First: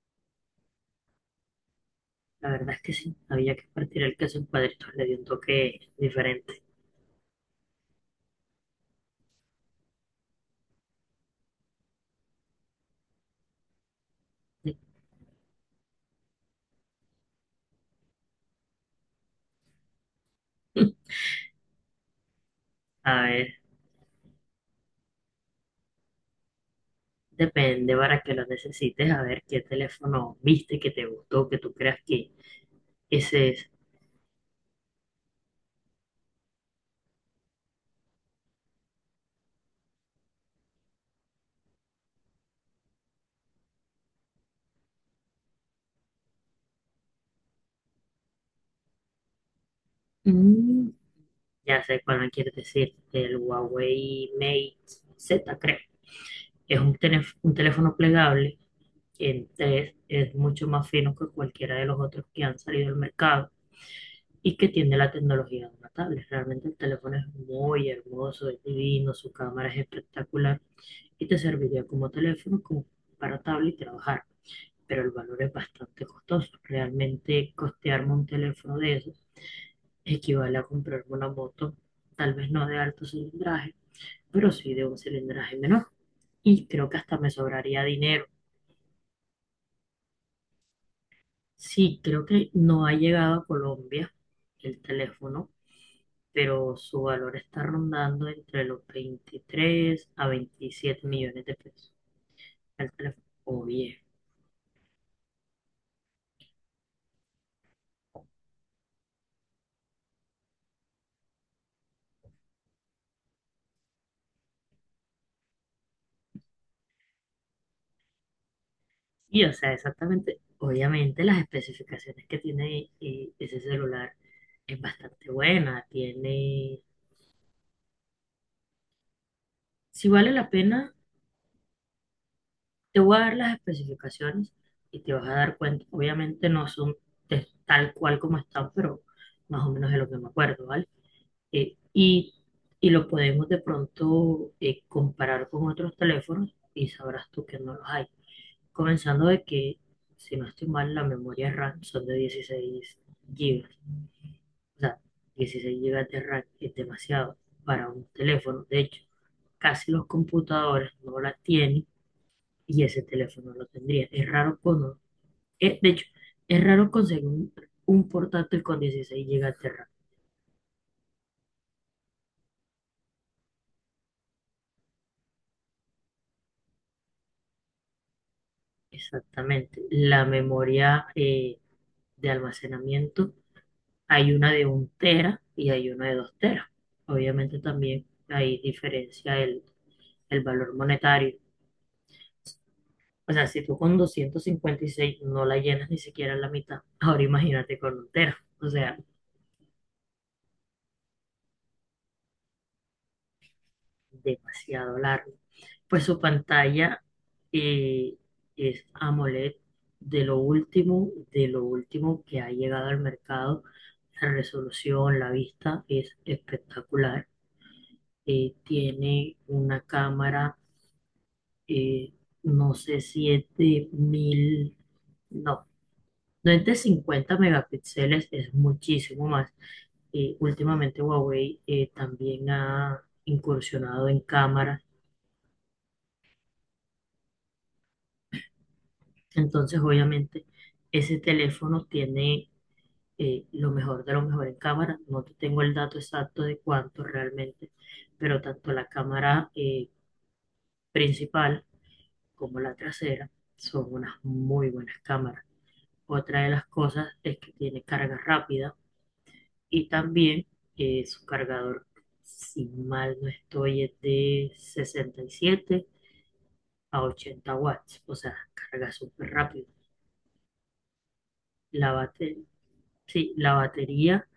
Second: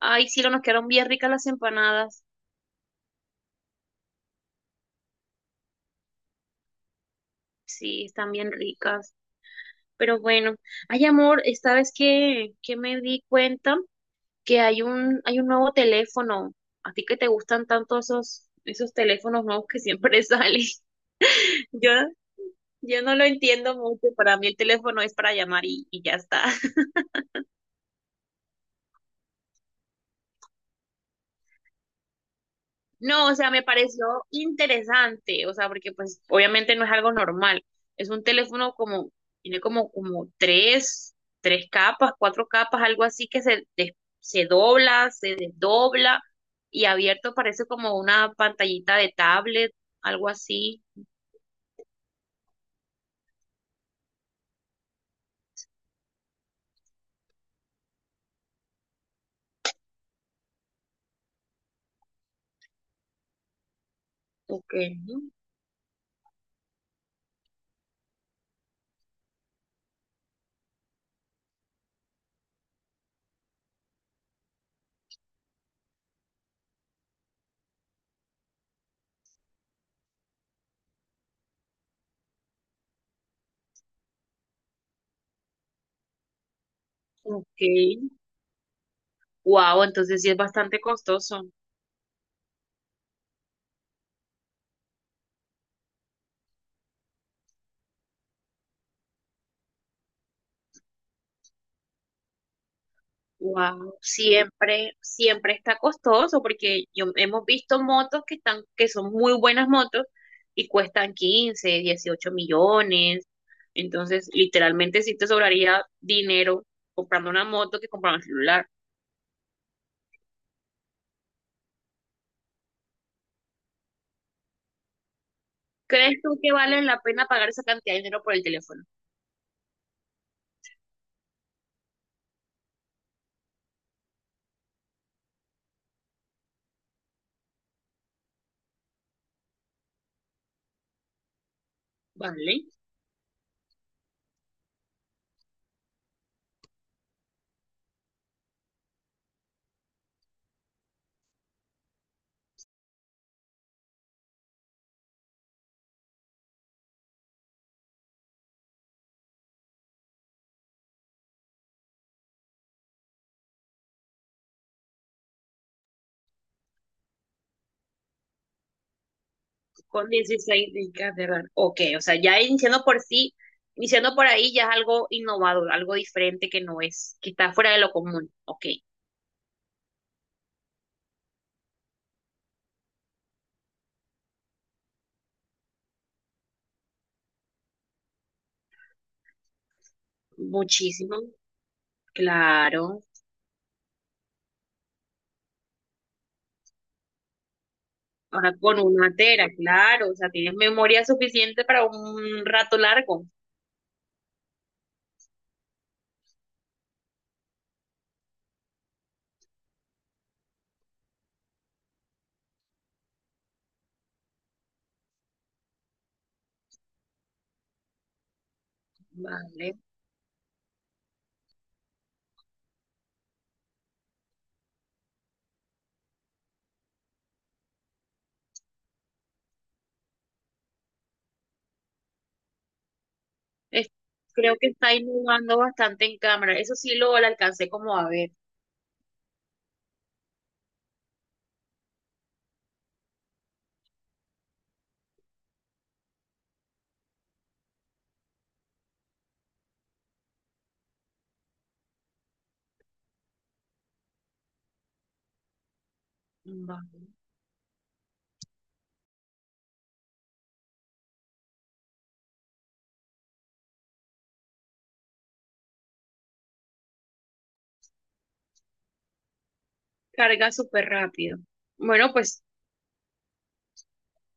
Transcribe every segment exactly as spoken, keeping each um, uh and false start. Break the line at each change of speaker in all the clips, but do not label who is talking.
Ay, sí, nos quedaron bien ricas las empanadas.
La verdad es que sí, había que partir el queso en cuadritos, le dio un toque diferente.
Sí, están bien ricas. Pero bueno, ay, amor, esta vez que, que me di cuenta que hay un, hay un nuevo teléfono. A ti que te gustan tanto esos, esos teléfonos nuevos que siempre salen. Yo, yo no
A
lo
ver,
entiendo mucho. Para mí el teléfono es para llamar y, y ya está.
depende para que lo necesites, a ver qué teléfono viste que te gustó, que tú creas que
No, o
ese
sea, me
es.
pareció interesante, o sea, porque pues obviamente no es algo normal. Es un teléfono como, tiene como, como tres, tres capas, cuatro capas, algo así que se, des- se dobla, se desdobla y abierto parece como una pantallita de tablet, algo así.
Mm, ya sé cuál me quieres decir, el Huawei Mate Z, creo. Es un, teléf- un teléfono plegable, que es, es mucho más fino que cualquiera de los otros que han salido al mercado. Y que
Ok,
tiene la tecnología de una tablet. Realmente el teléfono es muy hermoso, es divino, su cámara es espectacular y te serviría como teléfono, como para tablet y trabajar. Pero el valor es bastante costoso. Realmente costearme un teléfono de esos equivale a comprarme una moto, tal vez no de alto cilindraje, pero sí de un cilindraje menor. Y creo que hasta me
ok.
sobraría dinero.
Wow, entonces sí es bastante costoso.
Sí, creo que no ha llegado a Colombia el teléfono, pero su valor está rondando entre los veintitrés a veintisiete millones de pesos el teléfono.
Wow,
Oye,
siempre, siempre está costoso porque yo hemos visto motos que están, que son muy buenas motos y cuestan quince, dieciocho millones. Entonces, literalmente sí te sobraría dinero comprando una moto que comprar un celular.
y o sea, exactamente, obviamente las especificaciones que tiene eh, ese celular es bastante buena,
¿Crees tú que
tiene,
vale la pena pagar esa cantidad de dinero por el teléfono?
si vale la pena, te voy a dar las especificaciones y te vas a dar cuenta, obviamente no son de- tal cual como están, pero más o menos de lo que me acuerdo, ¿vale? eh, y,
Vale,
y lo podemos de pronto eh, comparar con otros teléfonos y sabrás tú que no los hay. Comenzando de que, si no estoy mal, la memoria RAM son de dieciséis gigas. O sea, dieciséis gigas de RAM es demasiado para un teléfono. De hecho, casi los computadores no la tienen y ese teléfono lo tendría. Es raro con, eh, de hecho, es raro conseguir un, un portátil con dieciséis gigas de RAM.
con dieciséis gigas de RAM. Ok, o sea, ya iniciando por sí, iniciando por ahí ya es algo innovador, algo diferente que no es, que está fuera de lo común. Ok.
Exactamente. La memoria eh, de almacenamiento, hay una de un tera y hay una de dos teras. Obviamente también ahí diferencia el, el valor
Muchísimo.
monetario.
Claro,
O sea, si tú con doscientos cincuenta y seis no la llenas ni siquiera la mitad, ahora imagínate con un tera.
ahora
O
con
sea,
una tera, claro, o sea, tienes memoria suficiente para un rato largo,
demasiado largo. Pues su pantalla eh, es AMOLED de lo último, de lo último que ha llegado al mercado. La resolución, la vista es espectacular. Eh, tiene
¿vale?
una cámara, eh, no sé si es de mil, no, no es de cincuenta megapíxeles, es muchísimo más. Eh, últimamente Huawei eh, también ha
Es-
incursionado en
Creo que
cámaras,
está innovando bastante en cámara, eso sí lo, lo alcancé como a ver,
entonces obviamente ese teléfono tiene eh, lo mejor de lo mejor en cámara. No te tengo el dato exacto de cuánto realmente, pero tanto la cámara eh, principal como la trasera son unas muy buenas cámaras. Otra de las
¿vale?
cosas es que tiene carga rápida y también eh, su cargador, si mal no estoy, es de sesenta y siete a ochenta watts, o sea, carga súper rápido.
Carga súper rápido.
La
Bueno, pues
batería, sí, la batería,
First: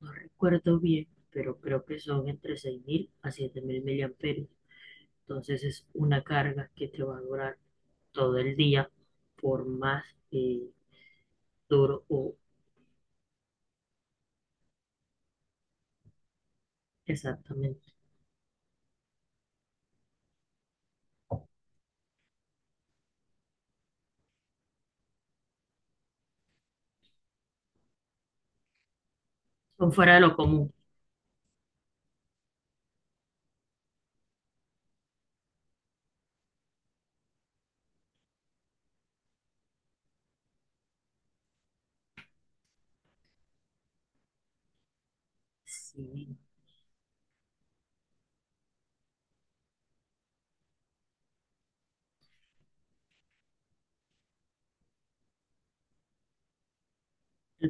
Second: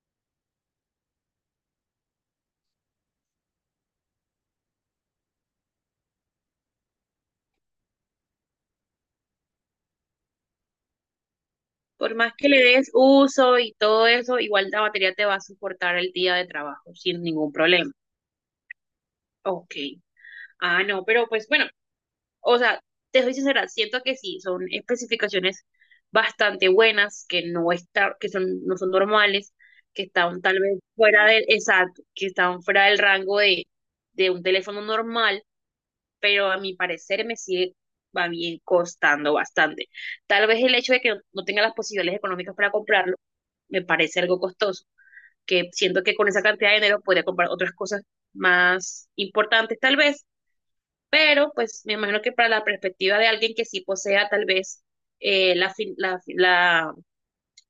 no recuerdo bien, pero creo que son entre seis mil a siete mil miliamperios. Entonces es una carga que te va a durar todo el día, por más eh, duro
por
o
más que le des uso y todo eso, igual la batería te va a soportar el día de trabajo sin ningún problema.
exactamente.
Ok. Ah, no, pero pues bueno. O sea, te soy sincera, siento que sí, son especificaciones bastante buenas, que no está, que son, no son normales,
Son
que
fuera de lo
están tal
común.
vez fuera del, exacto, que están fuera del rango de, de un teléfono normal, pero a mi parecer me sigue va bien costando bastante. Tal vez el hecho de que no, no tenga las posibilidades económicas para comprarlo me parece algo costoso, que siento que con
Sí,
esa cantidad de dinero podría comprar otras cosas más importantes tal vez, pero pues me imagino que para la perspectiva de alguien que sí posea tal vez eh, la, fin- la, la,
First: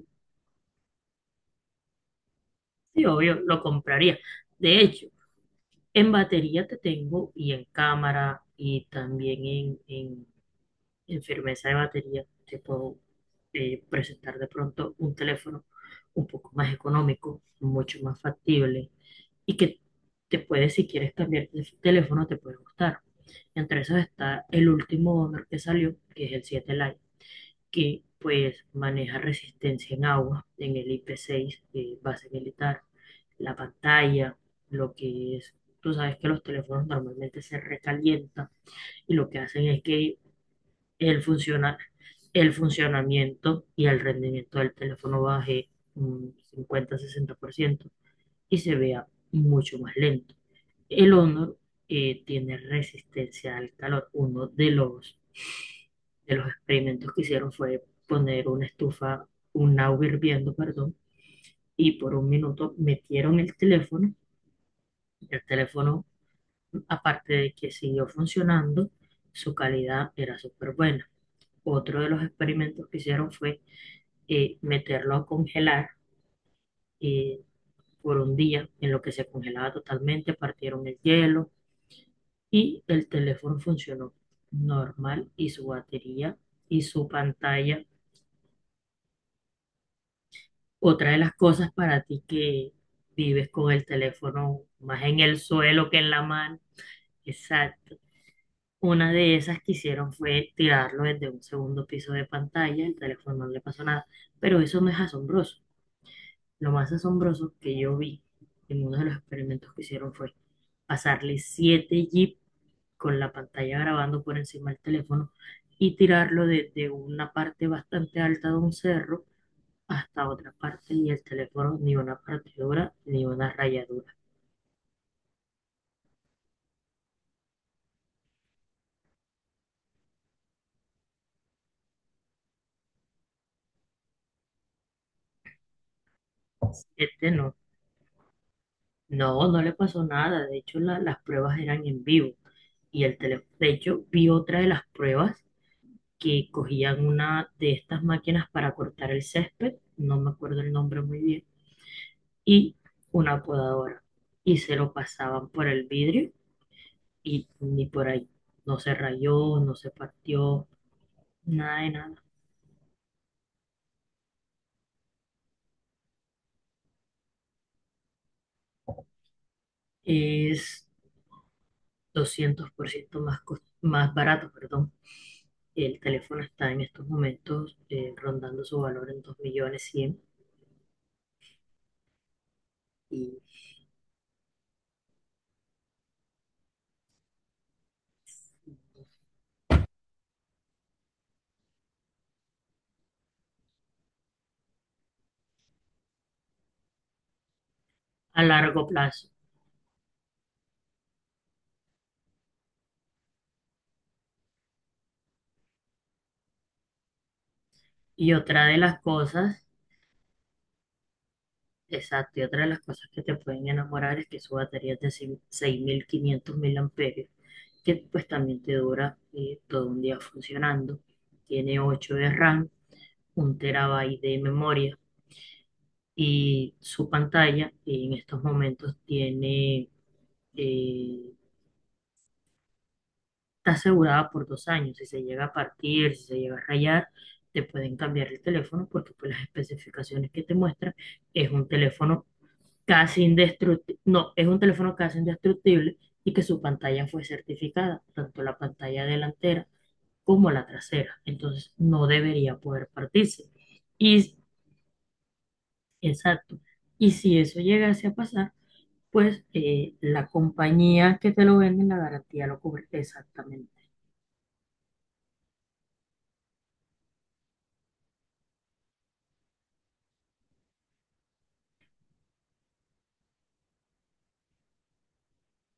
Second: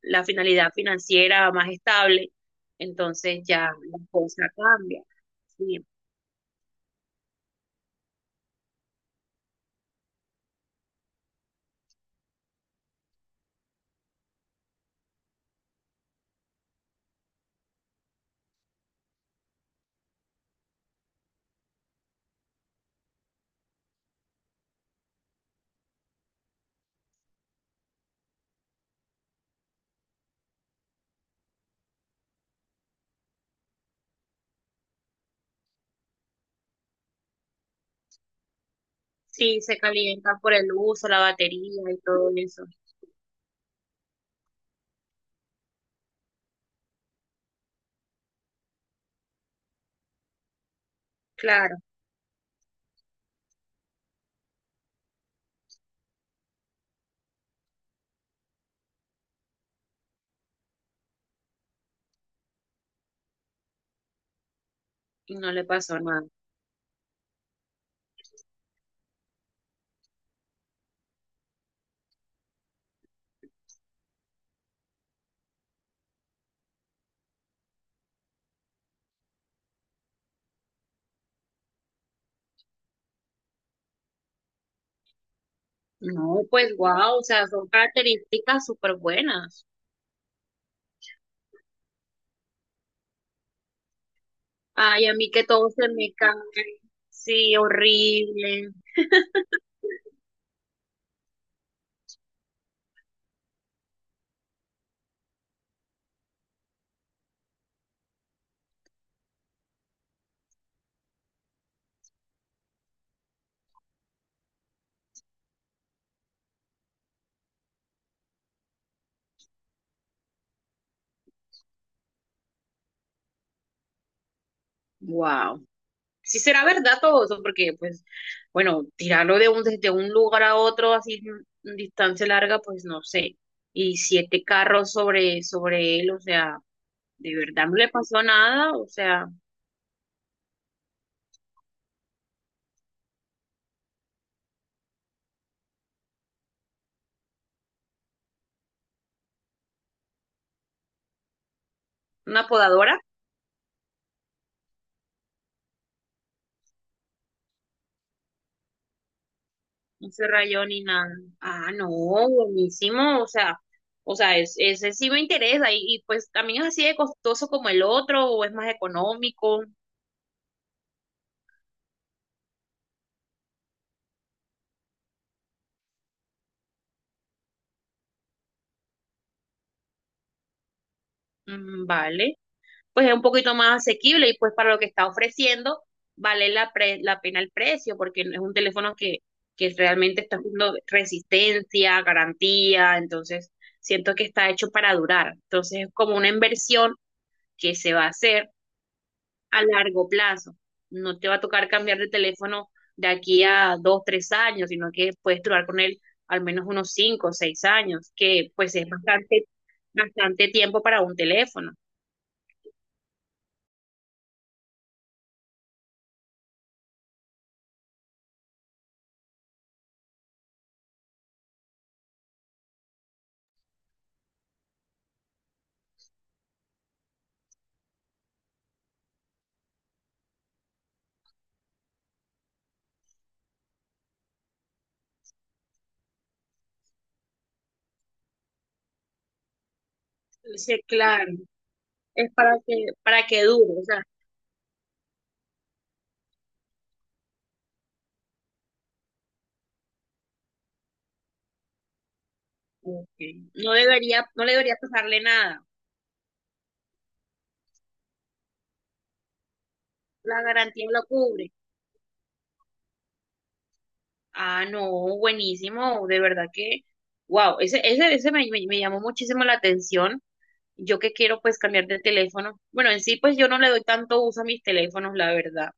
la finalidad financiera más estable,
sí, obvio,
entonces
lo
ya la
compraría.
cosa
De
cambia.
hecho,
Sí,
en batería te tengo y en cámara y también en, en- en firmeza de batería te puedo eh, presentar de pronto un teléfono un poco más económico, mucho más factible y que te puede, si quieres cambiar de teléfono, te puede gustar. Entre esos está el último Honor que salió, que es el siete Lite, que pues maneja resistencia en agua en el I P seis, eh, base militar, la pantalla, lo que es, tú sabes que los teléfonos normalmente se recalientan y lo que
sí,
hacen
se
es que
calientan por el uso, la
el, funciona,
batería y todo
el
eso.
funcionamiento y el rendimiento del teléfono baje un cincuenta sesenta por ciento y se vea mucho más lento. El Honor
Claro,
eh, tiene resistencia al calor, uno de los de los experimentos que hicieron fue poner una estufa, un agua hirviendo, perdón, y por un minuto metieron el teléfono.
y
El
no le pasó
teléfono,
nada.
aparte de que siguió funcionando, su calidad era súper buena. Otro de los experimentos que hicieron fue eh, meterlo a congelar eh, por un día, en lo que se congelaba totalmente, partieron el hielo y el teléfono funcionó normal y su batería
No, pues
y su
wow, o sea, son
pantalla.
características súper buenas.
Otra de las cosas para ti que vives con el teléfono más
Ay, a
en
mí
el
que todo se
suelo que en
me
la
cae.
mano.
Sí,
Exacto.
horrible.
Una de esas que hicieron fue tirarlo desde un segundo piso de pantalla, el teléfono no le pasó nada, pero eso no es asombroso. Lo más asombroso que yo vi en uno de los experimentos que hicieron fue pasarle siete jeep con la pantalla grabando por encima del teléfono y tirarlo desde una parte bastante alta de un cerro hasta otra parte, y el teléfono ni una partidura ni una rayadura.
Wow. Si será verdad todo eso, porque pues, bueno, tirarlo de un, desde un lugar a otro así en distancia larga, pues no sé. Y siete carros sobre, sobre él, o sea,
Este
de
no,
verdad no le pasó nada, o sea,
no, no le pasó nada. De hecho, la- las pruebas eran en vivo y el teléfono, de hecho, vi otra de las pruebas que cogían una de estas máquinas para cortar el césped, no me acuerdo el nombre muy bien,
una
y
podadora,
una podadora, y se lo pasaban por el vidrio y ni por ahí. No se rayó, no se
no se rayó
partió,
ni nada. Ah,
nada de
no,
nada.
buenísimo, o sea, o sea, es, ese sí me interesa, y, y pues también es así de costoso como el otro, o es más económico.
Es doscientos por ciento más, cos- más barato, perdón. El teléfono está en estos momentos eh, rondando su valor en dos millones cien
Mm, vale. Pues es un
y
poquito más asequible y pues para lo que está ofreciendo vale la, pre- la pena el precio porque es un teléfono que, que realmente está haciendo resistencia, garantía, entonces siento que está hecho para durar. Entonces es como una inversión que se va a
a
hacer
largo plazo.
a largo plazo. No te va a tocar cambiar de teléfono de aquí a dos, tres años, sino que puedes durar con él al menos unos cinco o seis años,
Y
que
otra
pues
de
es
las
bastante,
cosas,
bastante tiempo para un teléfono.
Exacto. Y otra de las cosas que te pueden enamorar es que su batería es de cin- seis mil quinientos mil amperios, que pues también te dura eh, todo un día funcionando. Tiene ocho de RAM, un terabyte de memoria y su pantalla eh, en estos momentos tiene eh, está asegurada por dos años. Si se llega a partir, si se llega a rayar, te pueden cambiar el teléfono porque pues las especificaciones que te
Sí,
muestran
claro.
es un teléfono
Es para que,
casi
para que dure, o
indestructible,
sea,
no, es un teléfono casi indestructible y que su pantalla fue certificada, tanto la pantalla delantera como la trasera. Entonces no debería poder
como que
partirse.
no debería,
Y,
no le debería pasarle nada.
exacto. Y si eso llegase a pasar, pues eh, la
La garantía lo
compañía que te
cubre.
lo vende, la garantía lo cubre exactamente.
Ah, no, buenísimo, de verdad que, wow, ese, ese, ese me, me, me llamó muchísimo la atención. Yo que quiero pues cambiar de teléfono. Bueno, en sí pues yo no le doy tanto uso a mis teléfonos, la verdad.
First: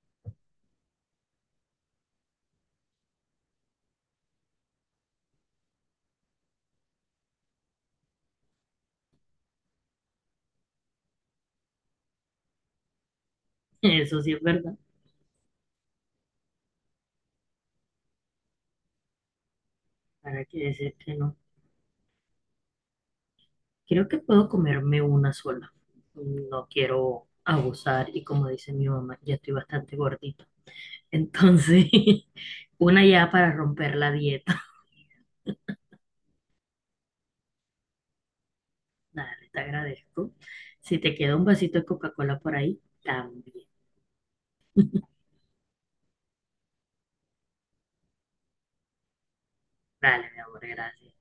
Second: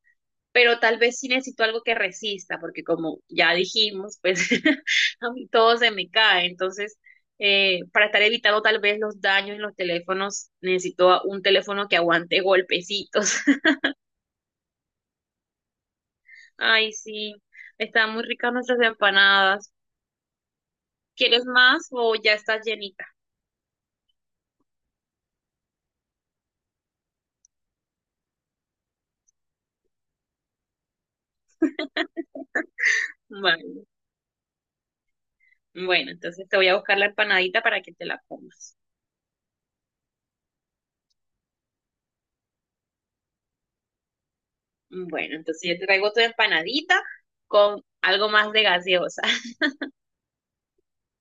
Pero tal vez sí necesito algo que resista, porque como ya dijimos, pues a mí todo se me cae. Entonces, eh, para estar evitando tal vez los daños en los teléfonos, necesito a- un teléfono que aguante golpecitos.
Eso sí es verdad.
Ay, sí, están muy ricas nuestras empanadas.
¿Para qué decirte no?
¿Quieres más o ya estás llenita?
Creo que puedo comerme una sola. No quiero abusar y como dice mi mamá, ya estoy bastante gordita. Entonces, una ya para
Vale.
romper la dieta.
Bueno, entonces te voy a buscar la empanadita para que te la comas.
Dale, te agradezco. Si te queda un vasito de Coca-Cola por ahí, también.
Bueno, entonces yo te traigo tu empanadita con algo más de gaseosa.
Dale, mi amor, gracias.